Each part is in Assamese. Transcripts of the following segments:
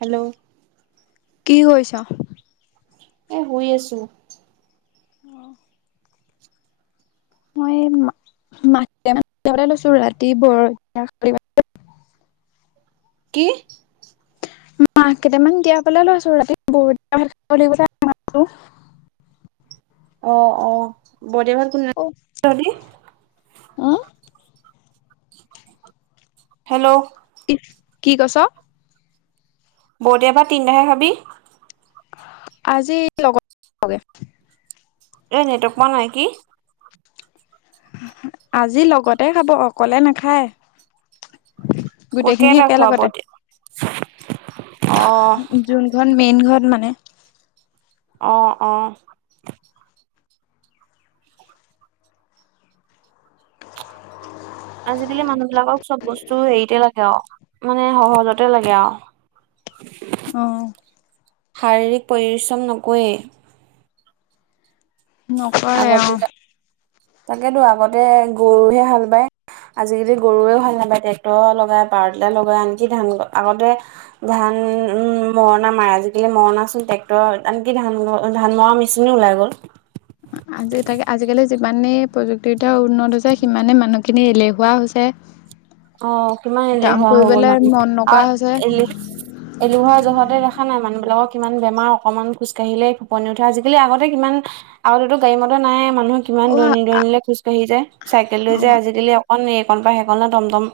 হেল্ল'। কি কৰিছ। এ শুই আছো। আহ মই মতি লৈছো ৰাতি বৰ। কি। মাহ কেইটামান দিয়া পালে লৈ আছো ৰাতি ব। অ', অ', বৰদেভাহত কোনে নাই [unintelligible] হুম হেল্ল' ইছ কি কৈছ। বৌওদেহ বা তিনিটা হে খাবি। আজি লগতে ব গে - এই নেটৱৰ্ক পোৱা নাই কি। আজি লগতে খাব অকলে নাখায়। ক গোটেইখিনি কেইটা খোৱাব একেলগতে দিয় আহ। যোনখন মেইন ঘৰত মানে। অ, অ। আজিকালি মানুহ বিলাকক চব বস্তু হেৰিতে লাগে আও মানে সহজতে লাগে আও। [unintelligible] উম শাৰীৰিক পৰিশ্ৰম নকৰেই। নকৰে আগতে, অ', তাকেতো আগতে গৰুহে হাল বায়। আজিকালি গৰুৱে হয় নাপায় ট্ৰেক্টৰ লগাই পাৱাৰ টিলাৰ লগাই আনকি ধান আগতে- ধান উম মৰণা মাৰে আজিকালি মৰণা চোন ট্ৰেক্টৰ আনকি ধান ধান মৰা মে- মেচিনো ওলাই গ'ল। আজি তাকে আজিকালি যিমানেই প্ৰযুক্তিবিদ্যা উন্নত হৈছে সিমানেই মানুহখিনি এলেহুৱা হৈছে। অ কিমান কাম এলেহুৱা হৈ গ'ল কৰিবলৈ মানুহ মন নকৰা আৰু হৈছে এ- এলেহুৱা জহতে দেখা নাই মানুহবিলাকক কিমান বেমাৰ অকণমান খোজকাঢ়িলে ফুপনি উঠে আজিকালি আগতে কিমান- আগতে তো গাড়ী মটৰ নাই মানুহে- কিমান দূৰণি অ', দূৰণিলে খোজকাঢ়ি যায় চাইকেল লৈ যায় অ', আজিকালি অকণ এইকণ বা সেইকনলে- টমটম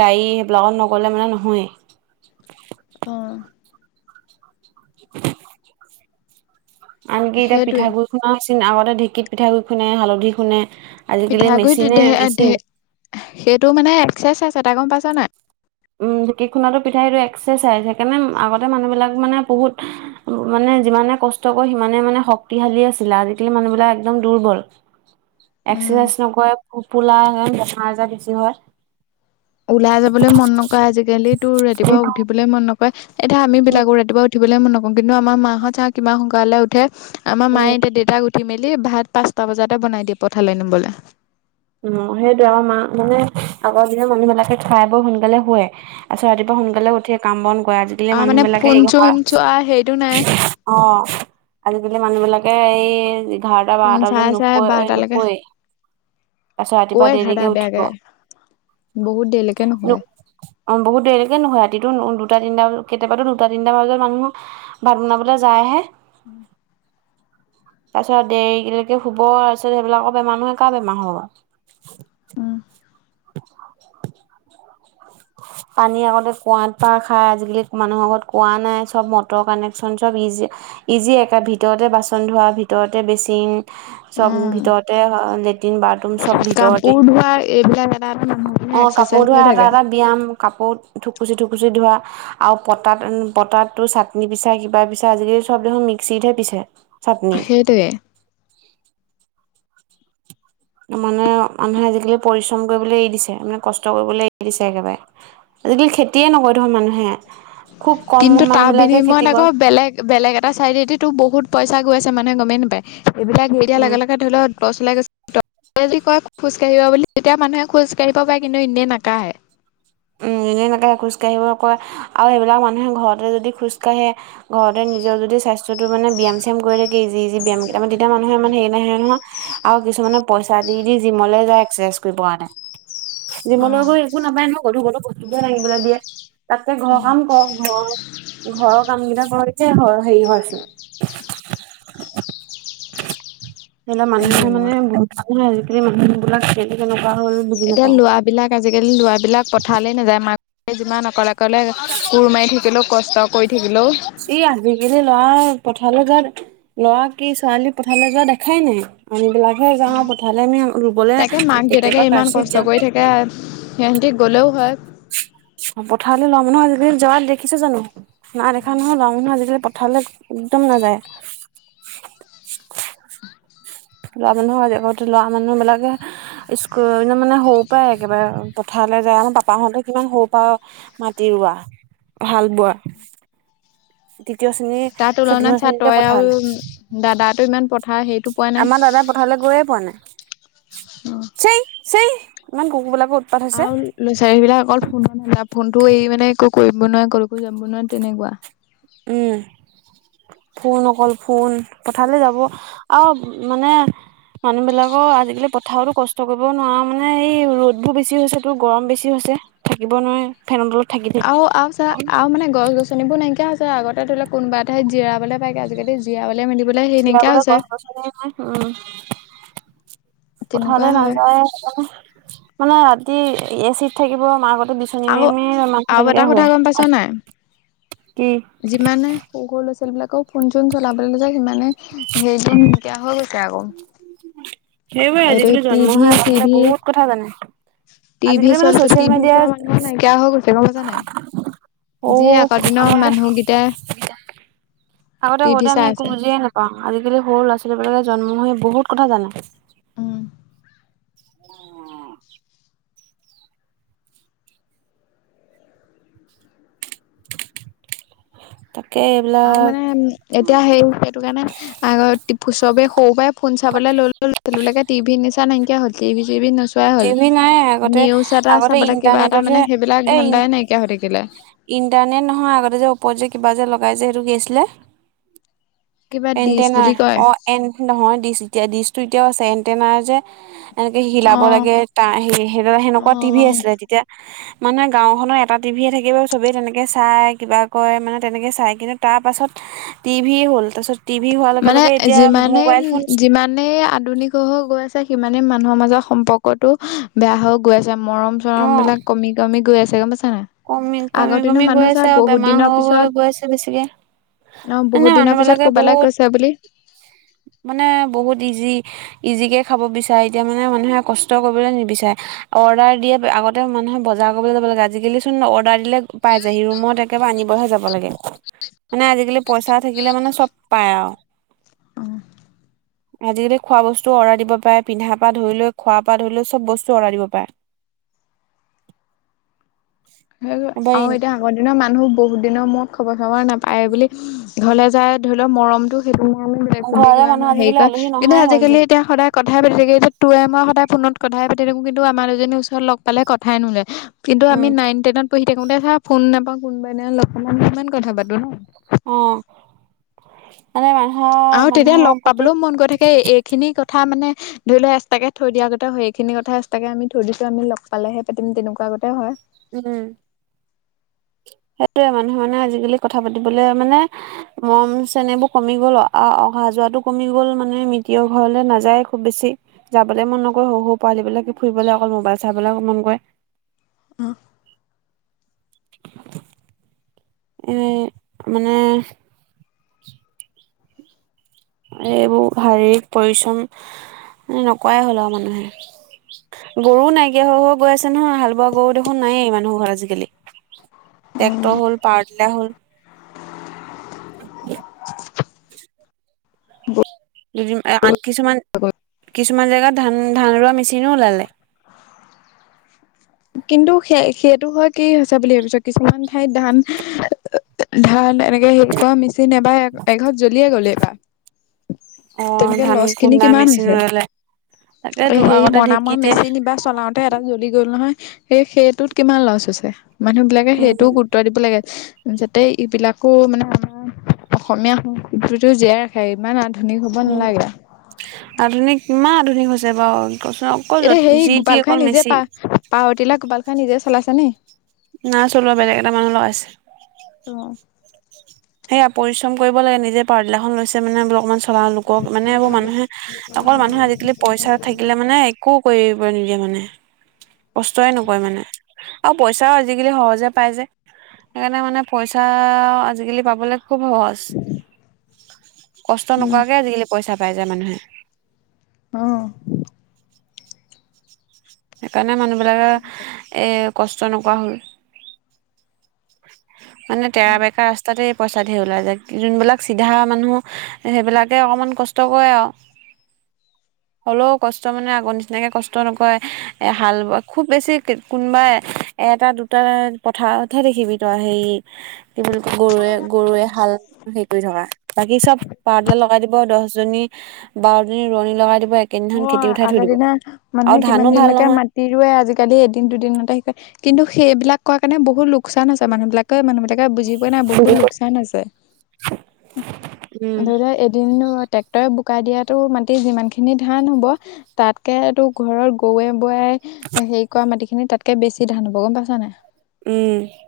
গাড়ী সেইবিলাকত নগ'লে মানে নহয়েই অ', [unintelligible] আনকি এতিয়া সেইটোৱে। পিঠাগুৰি খুন্দাও মেচিন আগতে ঢেঁকীত পিঠাগুৰি খুন্দে, হালধি খুন্দে আজিকালি পিঠাগুৰিত মেচিনে ধেৰ মেচিন ধেৰ সেইটো মানে এক্সাৰচাইজ এটা গম পাইছা নাই? উম ঢেকি খুন্দা পিঠাইটো এক্সেচাইজ সেইকাৰণে আগতে মানুহবিলাক মানে বহুত মানে যিমানে কষ্ট কৰে সিমানে মানে শক্তিশালী আছিলে আজিকালি মানুহবিলাক একদম দুৰ্বল। এক্সাৰচাইজ নকৰে পোপোলা সেই কাৰণে বেমাৰ আজাৰ বেছি হয়। ওলাই যাবলৈ মন নকৰে আজিকালি তোৰ ৰাতিপুৱা উঠিবলৈ মন নকয়, এতিয়া আমি উম বিলাকো ৰাতিপুৱা উ- উঠিবলৈ মই নকওঁ কিন্তু আমাৰ মাহঁত চা আৰু কিমান সোনকালে উঠে আমাৰ উম মায়ে এতিয়া দেউতাক উঠ- উঠি মেলি ভাত পাঁচটা বজাতে বনাই দিয়ে পথালে নিবলে। অ সেইটোৱে আমাৰ মা মানে আগৰ দিনৰ মানুহবিলাকে খাই বৈ সোনকালে শুৱে আচ্ছা ৰাতিপুৱা সোনকালে উঠিয়ে কাম বন কৰে আজিকালি আৰু মানে মানুহ বিলাকে ফোন এই খন চোন চোৱা সেইটো নাই কাম অ আজিকালি মানুহ বিলাকে এই এঘাৰটা, ফোন বাৰটা চাই চাই নুশুৱে বাৰটালৈকে নুশুৱেই তাৰপাছত ৰাতিপুৱা কৈ দেৰি এঘাৰটা দেৰিকে উঠিব। বেয়াকে বহুত দেৰিলৈকে অ নুশুৱে। বহুত দেৰিলৈকে নুশুৱে ৰাতিটো দুটা, তিনিটা বা কেতিয়াবাতো দুটা, তিনটা বজাত মানুহ ভাত বনাবলৈ যায়হে উম তাৰপিছত দেৰিকে শুব তাৰ পিছত সেইবিলাক বেমাৰ নহয়ে কাৰ বেমাৰ হ'ব বাও উম, [unintelligible] [unintelligible] পানী আগতে কুঁৱাত পা খাই আজিকালি মানুহৰ আগত কুঁৱা নাই চব মটৰ কানেকচন চব ইজি ইজিয়ে একে ভিতৰতে বাচন ধোৱা ভিতৰতে বেচিন চব ভিতৰতে লেট্ৰিন বাথৰুম চব ভিত কাপোৰ ধোৱা এইবিলাক বা আমাৰ অ মানুহবোৰে কাপোৰ ধোৱা এক্সাৰচাইজ এটা থাকে এটা ব্যায়াম কাপোৰত থুকুচি থুকুচি ধোৱা আৰু পতাত পতাত টো চাটনি পিছা কিবা পিছা আজিকালি চব দেখোন মিক্সিতহে পিছে চাটনি সেইটোৱে মানে মানুহে আজিকালি পৰিশ্ৰম কৰিবলে এৰি দিছে মানে কষ্ট কৰিবলে এৰি দিছে একেবাৰে। আজিকালি খেতিয়ে নকৰে ধৰ মানুহে। খুব কম কিন্তু মানুহ তাৰ বিলাকে খেতি বিনিময়ত কৰে আকৌ বেলেগ বেলেগ এটা চাইডেদি তো বহুত পইচা গৈ আছে মানুহে গমেই নাপায় এইবিলাক এৰি দিয়াৰ উম লগে লগে ধৰি লওক ডচ ওলাই গৈছে ডক্টৰে যদি কয় খোজকাঢ়িব বুলি তেতিয়া মানুহে খোজ কাঢ়িব পাৰে কিন্তু এনেয়ে নাকাঢ়ে উম এনেই নাকাঢ়ে খোজকাঢ়িব কয় আৰু সেইবিলাক মানুহে ঘৰতে যদি খোজকাঢ়ে ঘৰতে নিজৰ যদি স্বাস্থ্যটো মানে ব্যায়াম চিয়াম কৰি থাকে ইজি ইজি ব্যায়ামা কেইটামান তেতিয়া মানুহে ইমান হেৰি নাহে নহয় আও কিছুমানপ পইচা দি- দি জিমলে যাই এক্সাৰচাইজ কৰিব কাৰণে। জিমলৈ গৈ একো নাপায় ন। গধু গধু বস্তুিবিলাক দাঙিবলৈ দিয়ে তাতকে ঘৰৰ কাম অ' কৰক ঘৰ ঘৰৰ কাম কেইটা কৰ। তে হয় হেৰি হয়চোন। কেলে মানুহে মানে জিমত। বহুত মানুহে আজিকালি মানুহ বিলাক কেনে কেনেকুৱা হ'ল। বুজি এতিয়া নাপাওঁ লৱা বিলাক আজিকালি লৱাবিলাক পথাৰলে নাযায় মাক কে যিমান অকলে- অকলে কোৰ মাৰি থাকিলেও কষ্ট কৰি থাকিলেও এই আজিকালি ল'ৱাই পথাৰলে যায়নে? লৱা কি ছোৱালী পথাৰলে যোৱা দেখাই নাই আন বিলাক। হে যাওঁ পথাৰলে আমি ৰুবলে তাকে কেতিয়াবা কাৰচিৰ যাওঁ। সিহতি গ'লেও হয়। অ', পথাৰলে লৱা মানুহ আজিকালি যোৱা দেখিছাঁ জানো? নাই দেখা নহয় লৱা নহয় আজিকালি পথাৰলৈ একদম নাযায়। লৱা মানুহ আজি আগতে লৱা মানুহ বিলাকে স্কুল মানে সৰু পাই একেবাৰে পথাৰলে যায় আৰু পাপাহঁতে কিমান সৰু পা মাটি ৰোৱা, হাল বোৱা। তৃতীয় শ্ৰেণী তাৰ তুলনাত চতুৰ্থ চা শ্ৰেণীতে তই আৰু পথাল। দাদাটো ইমান পট আমাৰ দাদাই পথাৰলে গৈয়ে পোৱা নাই অ' চেই। চেই ইমান কুকুৰ বিলাকৰ উত [unintelligible] ল'ৰা- ছোৱালীবিলাক অকল ফোনত ধান্দা ফোনতো এৰি মানে একো কৰিব নোৱাৰে কলোকো যাব নোৱাৰে তেনেকুৱা। উম, ফোন অকল ফোন পথালে যাব আও মানে মানুহবিলাকো আজিকালি পথাৰতো কষ্ট কৰিব নোৱাৰা মানে এই ৰ'দবোৰ বেছি হৈছেতো গৰম বেছি হৈছে। থাকিব নোৱাৰে। ফেনৰ তলত থাকি- থাকি। আওঁ- আওঁ চা আওঁ মানে গছ- গছনিবোৰ নাইকিয়া হৈছে আগতে ধৰি লক কোনোবা এটাই জিৰাবলে পায়গে আজিকালি বিয়া মলে মেলিবলে সেই নাইকিয়া জিৰাবলৈ হৈছে। গছ গছনি উম হু তেনেকুৱা পথাৰলে হয় নাযায় সেটো কাৰণে। মানে ৰাতি এ চিত থাকিব মাৰগতে বিচ আকৌ আওঁ এটা কথা গম পাইছ নাই? কি যিমানে সৰু -সৰু, ল'ৰা- ছোৱালীবলাকক ফোন চোন চলাবলৈ দিছে সিমানে সেইজন এতিয়া হৈ গৈছে আকৌ সেইবোৰে এইটো আজিকালি জন্ম টিভি হৈ - মানুহবিলাকে চিভিৰ বহুত কথা জানে টিভি আজিকালি মানে ছচিয়েল [unintelligible] মিডিয়াৰ নাইকিয়া হৈ গৈছে গম পাইছা নাই যি সৰু আগৰ দিনৰ আগতে মানুহগিতাই আগতে সৰুতে আমি চাই একো আছে বুজিয়ে নাপাওঁ আজিকালি সৰু ল'ৰা -ছোৱালীবিলাকে জন্ম হৈ বহুত কথা জানে। উম [unintelligible] [inaudible] তাকে আৰু এইবিলাক মানে এতিয়া সেই সেইটো কাৰণে আগত চবে সৰু পৰাই ফোন চাবলৈ লৈ লৈ ল'লে টিভিৰ নিচা নাইকিয়া হ'ল টিভি চিভি নোচো নোপোৱাই টিভি নাই হ'ল। আগতে নিউজ এটা আগতে চাবলে কিবা এটা ইণ্টাৰনেটতহে মানে সেইবিলাক এই ধানদাই নাইকিয়া হৈ থাকিলে। ইণ্টাৰনেট নহয় আগতে যে ওপৰত যে কিবা যে লগাই যে সেইটো কি আছিলে? কিবা ডিচ এণ্টেনাৰ বুলি কয় অ এন নহয় ডিচ এতিয়া ডিচটো এতিয়াও আছে এনটেইনাৰ যে এনেকে অ হিলাব লাগে সেনেকে তা সেই অ সেনেকুৱা টিভি আছিলে তেতিয়া মানে গাওঁ খনৰ এটা টিভিয়ে থাকিব চবে তেনেকে চাই কিবা কয় মানে তেনেকে চাই কিন্তু তাৰ পাছত টিভি হ'ল তাচট মানে যিমানেই -যিমানেই আধুনিক হৈ হৈ গৈ আছে সিমানেই মানুহৰ মাজৰ সম্পৰ্কটো বেয়া হৈ গৈ আছে মৰম- অ চৰম বিলাক কমি- কমি গৈ আছে গম পাইছা নাই? কমি -কমি আগৰ দিনৰ -কমি গৈ মানুহ চা আছে আৰু বহুত বেমাৰ দিনৰ হৈ- পিছত হৈ গৈ আছে বেছিকে। অ', মানে বহুত মানুহ দিনৰ পিছত বিলাকে ক'বালৈ বহুত গৈছাঁ বুলি মানে বহুত ইজি ইজিকে খাব বিচাৰে এতিয়া মানে মানুহে কষ্ট কৰিবলৈ নিবিচাৰে অৰ্ডাৰ দিয়ে। আগতে মানুহে বজাৰ কৰিবলৈ যাব লাগে। আজিকালি চোন অৰ্ডাৰ দিলে পাই যায় সি ৰুমত একেবাৰে আনিবহে যাব লাগে। মানে আজিকালি পইচা থাকিলে মানে চব পায় আৰু। অ [inaudible] আজিকালি খোৱা বস্তুও অৰ্ডাৰ দিব পাৰে পিন্ধা পা ধৰি লৈ খোৱা পা ধৰি লৈ চব বস্তু অৰ্ডাৰ দিব পাৰে। সেই আৰু এতিয়া আগৰ দিনৰ মানুহ বহুত দিনৰ মোৰ খবৰ চবৰ নাপায় বুলি। ঘৰলে যায় ধৰি লওঁক মৰমতটো সেইদিন আমি খবে ঘৰলে কিবা মানুহ নহয় হেৰি আজিকালি কয় আলহী কিন্তু নহাই আজিকালি হ'লচোন এতিয়া সদায় কথাই পাতি থাকে। এতিয়া তোৱে মই সদায় ফোনত কথাই পাতি থাকোঁ কিন্তু আমাৰ দুজনীৰ ওচৰত লগ পালে কথাই নোলোয়। কিন্তু আমি উম নাইন টেনত পঢ়ি থাকোতে চা ফোন নাপাওঁ কোনোবা এদিনা খন লগপালে কিমান কথা পাতোঁ ন। অ এনে নহয়। আৰু তেতিয়া লগ পাবলও মন গৈ থাকে এইখিনি কথা মানে ধৰিলোৱা এক্সট্ৰা কে থৈ দিয়া আগতে হয়। এইখিনি কথা এক্সট্ৰাকে আমি থৈ দিছো আমি লগ পালেহে পাতিম তেনেকুৱা আগতে হয়। উমহু উ। সেইটোৱে মানুহে মানে আজিকালি কথা পাতিবলে মানে ই ই হা মৰম চেনেহবোৰ কমি গ'ল, অহা যোৱাতটো কমি গ'ল, মিতিয়ৰ ঘৰলে নাযায় খুব বেছি। যাবলে মন নকৰে সৰু সৰু পোৱালী বিলাকে ফুৰিবলে অকল মোবাইল চাবলে মন কৰে। অহ। [unintelligible] এই মানে এই এইবোৰ শাৰীৰিক পৰিশ্ৰম এ এ এ হে এ নকোৰাই হল আৰু মানুহে। গৰু নাইকিয়া হৈ হৈ গৈ আছে নহয়। হাল বোৱা গৰু দেখোন নায়েই মানুহৰ ঘৰত আজিকালি। ট্ৰেক্টৰ হল, পাৱাৰটিলা হল। দুদিন এ আন কিছুমান কিছুমান জেগাত ধান ধান ৰোৱা মেচিনো ওলালে। কিন্তু সেই সেইটো হয় কি হৈছে বুলি ভাবিছো কিছুমান ঠাইত ধান ই ই ইহ্ এও অ অ ধান এনেকে সেৰি কৰা মেচিন এবাৰ এঘৰত জ্বলিয়ে গ'লে এইবাৰ। অ তেনেকে ধান লছ কিনি খুন্দা কিমান মেচিন হৈছে? ওলালে এ তাকেতো সেই আগতে মনামৰ ঢেঁকীতে মেচিনবাৰ চলাও এটা জ্বলি গ'ল ইহ নহয় সেই সেইটোত কিমান লচ হৈছে মানুহ বিলাকে সেইটো উম, গু উতুৱাই দিব লাগে। ইস্ যাতে এইবিলাকো মানে আমাৰ অসমীয়া সংস্কৃতিটো জীয়াই ৰাখে। সে ইমান আধুনিক হ'ব উম, নালাগে। আধুনিক কিমান আধুনিক হৈছে বাৰু কচোন অ এতিয়া সেই গোপাল খাই নিজে পা পাৱাৰটিলা গোপাল খাই নিজেই চলাইছে নি? নাই চলোৱা বেলেগ এটা মানুহ লগাইছে। অ সেইয়া পৰিশ্ৰম কৰিব লাগে নিজে পাৱাৰটিলা খন লৈছে মানে বোলে অকমান চলায় আনলো। মানে এইবোৰ মানুহে ই আহ্ অকল মানুহে আজিকালি পইচা থাকিলে মানে এক একো কৰিব নিদিয়ে মানে কষ্টই নকৰে মানে আৰু পইচাও আজিকালি সহজে পায় যে। সেইকাৰণে মানে পইচাআআআ আজিকালি পাব মানে খুব সহজ, কষ্ট উম নকৰাকে আজিকালি পইচা পাই যায় মানুহে। অ অ অ চু। সেইকাৰণে মানুহবিলাকে এহ্ হে কষ্ট নকৰা হল চিউ চিউ। মানে তেৰা বেকা ৰাস্তাতে। পইচা দি ওলাই যায়। যোনবিলাক চিধা মানুহ ইহ আ সেইবিলাকে অকণমান কষ্ট কৰে আৰু হ'লেও কষ্ট মানে আগৰ নিচিনাকে কষ্ট নকৰে। হে হে হে এ হাল ব খুব বেছি কোনোবা এটা দুটা পথাৰতহে দেখিবি তই সেই ই ই ইহ্ আ কি বুলি ক গৰুৱে গৰুৱে হাল হেৰি কৰি থকা বাকী চব পাৱাৰটিলা লগাই দিব দহজনী ইহ আ আ বাৰজনী ৰোৱনী লগাই দিব এক অ অ অ আগৰ দিনা মানুহে ধানো কিমান ভাল দিনলৈকে নহয় মাট তিৰুৱে আজিকালি এদিন দুদিনতে শিকায় কিন্তু সেইবিলাক কোৱাৰ কাৰণে বহুত লোকচান আছে মানুহবিলাক কি কয় মানুহবিলাকে বুজি পোৱা নাই বহুত লোকচান আছে। উম উমহ দেউতাই এদিন ট্ৰেক্টৰে বোকাই দিয়াতো মাটি যিমানখিনি ধান হব ইহ্ আ তাতকে টো ঘৰৰ গৰুৱে বোৱাই ইহ্ আ হেৰি কৰা মাটিখিনি তাতকে বেছি ধান হ'ব গম পাইছা নাই? উম উ উ।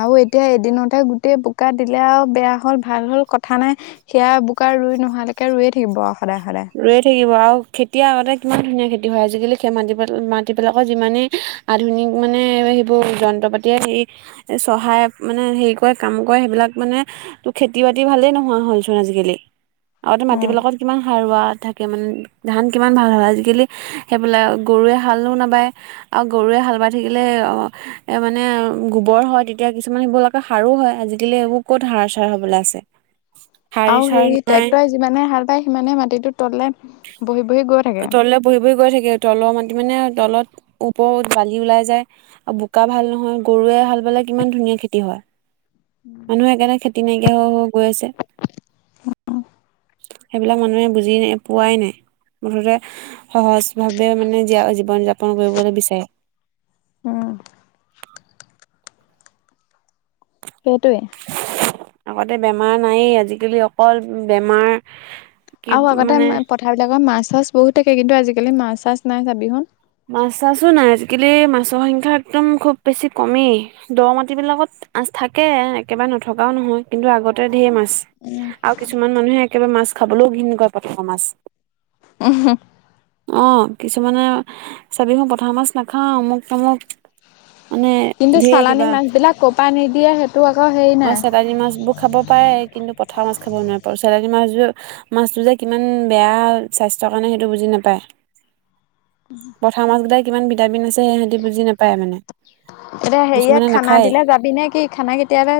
আৰু এতিয়া এদিনতে গোটেই বোকা দিলে আৰু বেয়া হল ভাল হল কথা নাই ইহ্ আ সেয়া বোকা ৰুই নোহালৈকে ৰুয়ে থাকিব সদায় সদায়। ৰোঁয়ে থাকিব আৰু খেতি আগতে কিমান ধুনীয়া খেতি হয় আজিকালি খে মাটিবিল মাটিবিলাকৰ যিমানেই ইহ্ আ আধুনিক মানে সেইবোৰ যন্ত্ৰ পাতিৰে সেই চহায় মানে হেৰি কৰে কাম কৰে সেইবিলাক মানে ত খেতি বাতি ভালেই নোহোৱা হ'লচোন আজিকালি? আগতে উম মাটিবিলাকত কিমান সাৰুৱা থাকে মানে ধান কিমান ভাল হয় আজিকালি সেইফালে গৰুৱে হালো নাবায় আৰু গৰুৱে হাল বাই থাকিলে অ এ মানে গোবৰ হয় তেতিয়া কিছুমান শিবলাগে সাৰো হয় আজিকালি এইবোৰ ক'ত সাৰ চাৰ হ'বলৈ আছে? [inaudible] আৰু হেৰি নাই ট্ৰেক্টৰে যিমানে হাল বায় সিমানে মাটিটো তললে উম হু হু বহি-বহি গত তললৈ বহি-বহি গৈ থাকে, তলৰ মাটি মানে তলত ওপৰত বালি ওলাই যায় ই ই। আৰু বোকা ভাল নহয়, গৰুৱে হাল বালে কিমান ধুনীয়া খেতি হয়। মানুহে এইকাৰণে খেত তেনেকে হৈ হৈ গৈ আছে, সেইবিলাক মানুহে বুজি নে পোৱাই নাই, মুঠতে হে হে সহজভাৱে মানে জীয়া জীৱন যাপন কৰিবলৈ বিচাৰে। উম সেইটোৱে। আগতে বেমাৰ নায়েই আজিকালি অকল বেমাৰ কি আৰু আগতে মানে পথাৰবিলাকত মাছ চাছ বহুত থাকে কিন্তু আজিকালি মাছ চাছ নাই চাবিখন। মাছ চাছো নাই আজিকালি মাছৰ সংখ্যা একদম খুব বেছি কমেই, দ মাটিবিলাকত মাছ থাকে একেবাৰে নথকাও নহয় কিন্তু আগতে ঢেৰ মাছ আৰু কিছুমান মানুহে একেবাৰে মাছ খাবলৈও ঘিণ কৰে পথাৰৰ মাছ। উহু। অ', কিছুমানে চাবিচুন পথাৰৰ মাছ নাখাওঁ অমুক তমুক মানে কিন্তু ঢেৰ চালানী কিবা। মাছবিলাক ক'ৰপা নিদিয়ে সেইটো আকৌ হেৰি অ', নাই চালানী মাছ বো খাব পাৰে কিন্তু পথাৰ মাছ খাব নোৱাৰে পাৰো চালানী মাছবোৰ মাছটো যে কিমান বেয়া স্বাস্থ্যৰ কাৰণে সেইটো বুজি নাপায়। পথাৰ মাছকেইটাই কিমান ভিটামিন আছে সিহঁতি বুজি নাপায় মানে। এতিয়া হেৰিয়া কিছুমানে খানা নাখায়। দিলে যাবি নে কি খানা কেতিয়াবা